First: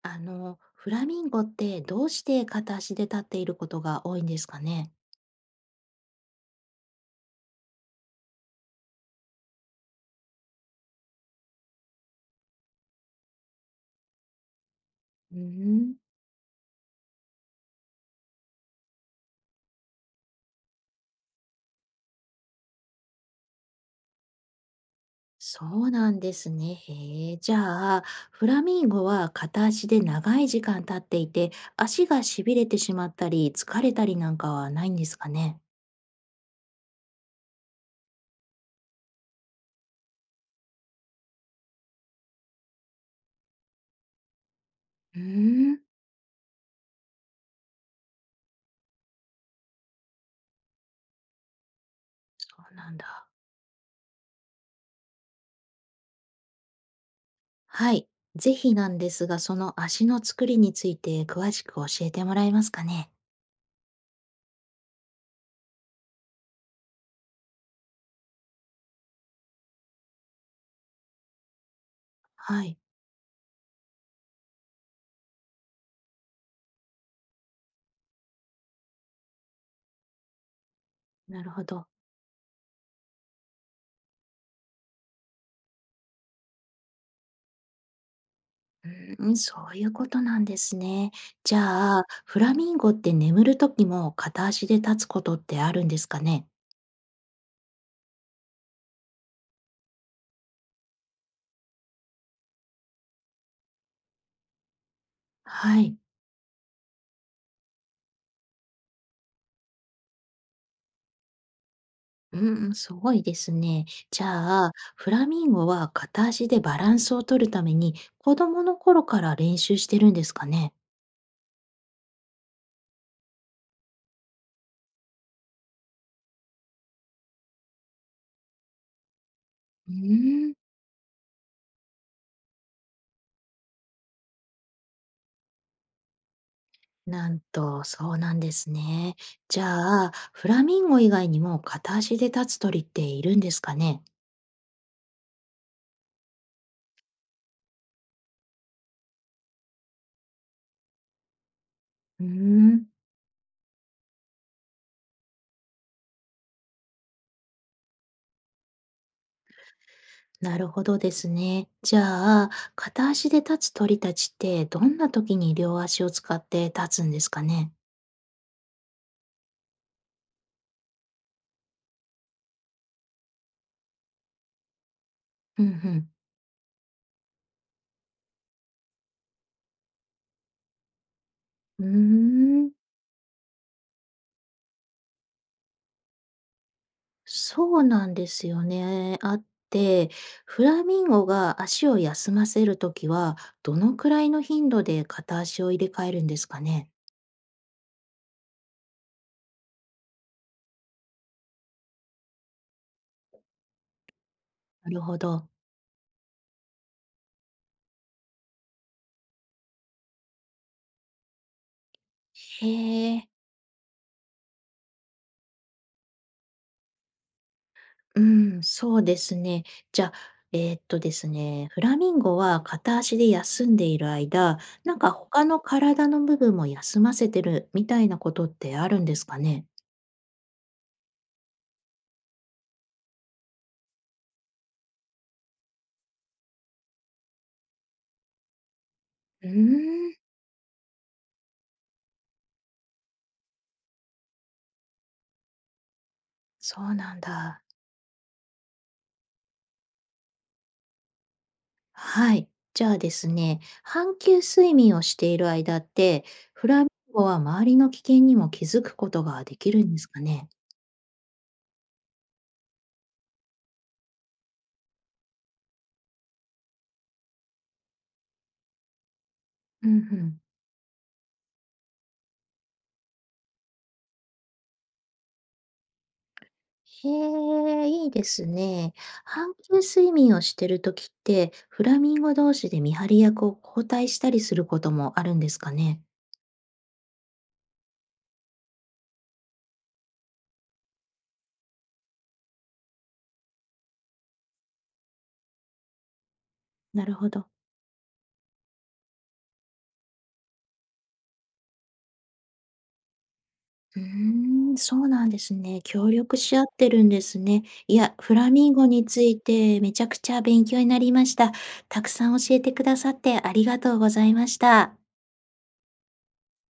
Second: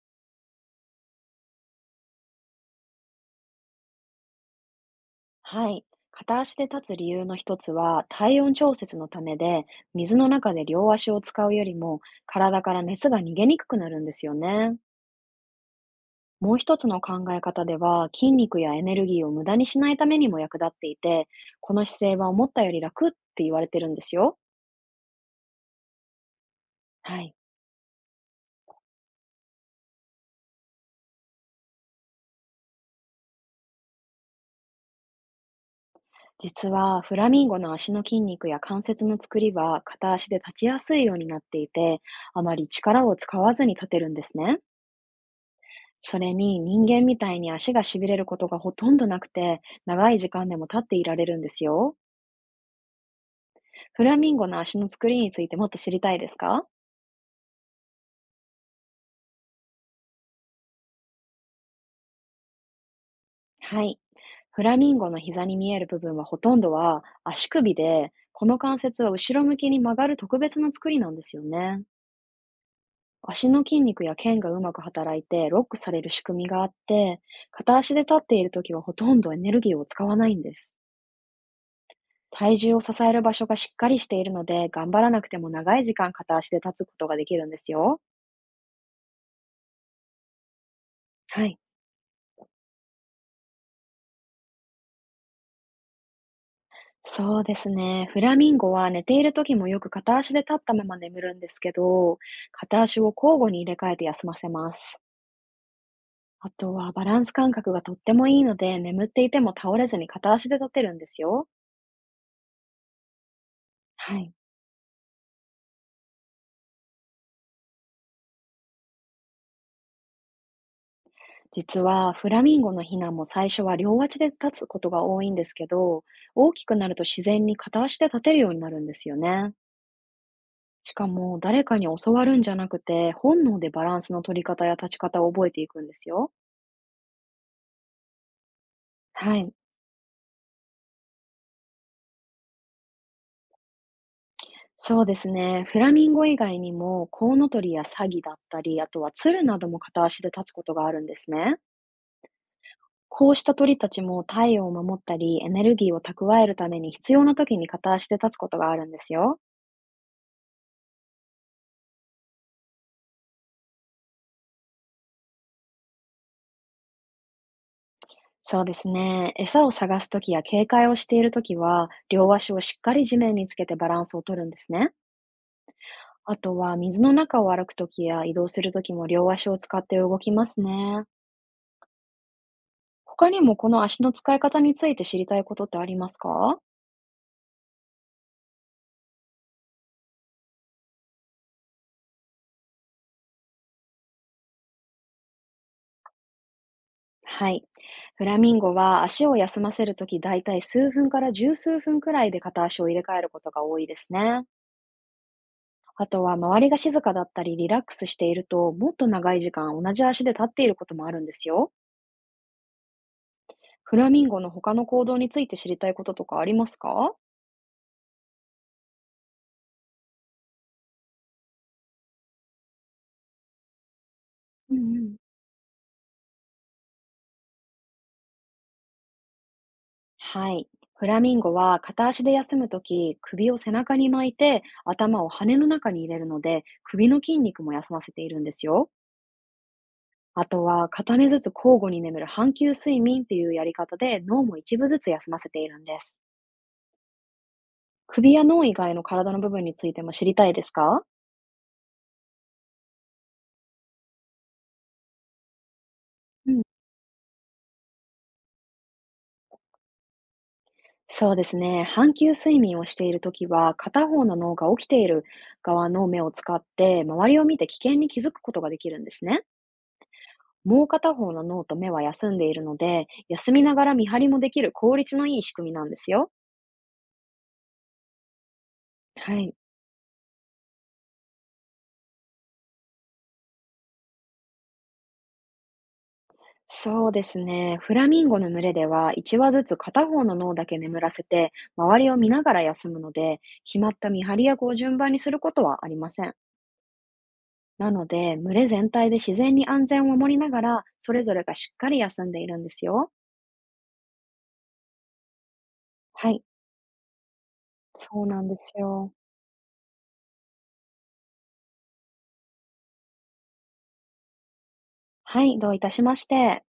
フラミンゴってどうして片足で立っていることが多いんですかね？はい。片足で立つ理由の一つは、体温調節のためで、水の中で両足を使うよりも、体から熱が逃げにくくなるんですよね。うーん、もう一つの考え方では、筋肉やエネルギーを無駄にしないためにも役立っていて、この姿勢は思ったより楽って言われてるんですよ。そうなんですね。はへい。え。じゃあ、フラミンゴは片足で長い時間立っていて、足がしびれてしまったり、疲れたりなんかはないんですかね？実は、フラミンゴの足の筋肉や関節の作りは、片足で立ちやすいようになっていて、あまり力を使わずに立てるんですね。うーん、それに人間みたいに足がしびれることがほとんどなくて、長い時間でも立っていられるんですよ。そうなんだ。フラミンゴの足の作りについてもっと知りたいですか？はい。ぜひなんですが、その足の作りについて詳しく教えてもらえますかね？はい。フラミンゴの膝に見える部分はほとんどは足首で、この関節は後ろ向きに曲がる特別な作りなんですよね。はい。足の筋肉や腱がうまく働いてロックされる仕組みがあって、片足で立っているときはほとんどエネルギーを使わないんです。なるほど。体重を支える場所がしっかりしているので、頑張らなくても長い時間片足で立つことができるんですよ。うーん、そういうことなんですね。はじい。ゃあ、フラミンゴって眠るときも片足で立つことってあるんですかね？そうですね。フラミンゴは寝ている時もよく片足で立ったまま眠るんですけど、片足を交互に入れ替えて休ませます。はい。あとはバランス感覚がとってもいいので、眠っていても倒れずに片足で立てるんですよ。うんうん、すごいですね。はじい。ゃあ、フラミンゴは片足でバランスを取るために、子供の頃から練習してるんですかね？実はフラミンゴのヒナも最初は両足で立つことが多いんですけど、大きくなると自然に片足で立てるようになるんですよね。うーん、しかも、誰かに教わるんじゃなくて、本能でバランスの取り方や立ち方を覚えていくんですよ。なんと、そうなんですね。はい。じゃあ、フラミンゴ以外にも片足で立つ鳥っているんですかね？そうですね。フラミンゴ以外にも、コウノトリやサギだったり、あとはツルなども片足で立つことがあるんですね。うーん。こうした鳥たちも体温を守ったり、エネルギーを蓄えるために必要な時に片足で立つことがあるんですよ。なるほどですね。じゃあ、片足で立つ鳥たちってどんな時に両足を使って立つんですかね？そうですね。餌を探す時や警戒をしている時は、両足をしっかり地面につけてバランスを取るんですね。うんうん。あとは水の中を歩くときや移動するときも両足を使って動きますね。うーん、他にもこの足の使い方について知りたいことってありますか？そうなんですよね。あって、フラミンゴが足を休ませる時は、どのくらいの頻度で片足を入れ替えるんですかね？はい。フラミンゴは足を休ませるときだいたい数分から十数分くらいで片足を入れ替えることが多いですね。なるほど。あとは周りが静かだったりリラックスしているともっと長い時間同じ足で立っていることもあるんですよ。へえ。フラミンゴの他の行動について知りたいこととかありますか？うーん、そうですね。じゃあ、ですね、フラミンゴは片足で休んでいる間、うんなんうかん。他の体の部分も休ませてるみたいなことってあるんですかね？はい。フラミンゴは片足で休むとき、首を背中に巻いて、頭を羽の中に入れるので、首の筋肉も休ませているんですよ。うーん、あとは、片目ずつ交互に眠る半球睡眠っていうやり方で、脳も一部ずつ休ませているんです。そうなんだ。首や脳以外の体の部分についても知りたいですか？はい。じゃあですね、半球睡眠をしている間って、うん。フラミンゴは周りの危険にも気づくことができるんですかね？そうですね。半球睡眠をしているときは、片方の脳が起きている側の目を使って、周りを見て危険に気づくことができるんですね。うん、ん。もう片方の脳と目は休んでいるので、休みながら見張りもできる効率のいい仕組みなんですよ。へえ、いいですね。は半い。球睡眠をしてる時って、フラミンゴ同士で見張り役を交代したりすることもあるんですかね？そうですね。フラミンゴの群れでは、1羽ずつ片方の脳だけ眠らせて、周りを見ながら休むので、決まった見張り役を順番にすることはありません。なるほど。なので、群れ全体で自然に安全を守りながら、それぞれがしっかり休んでいるんですよ。うーん、そうなんですね。協は力い。し合ってるんですね。いや、そうフなんラでミすンゴによ。ついてめちゃくちゃ勉強になりました。たくさん教えてくださってありがとうございました。はい。どういたしまして。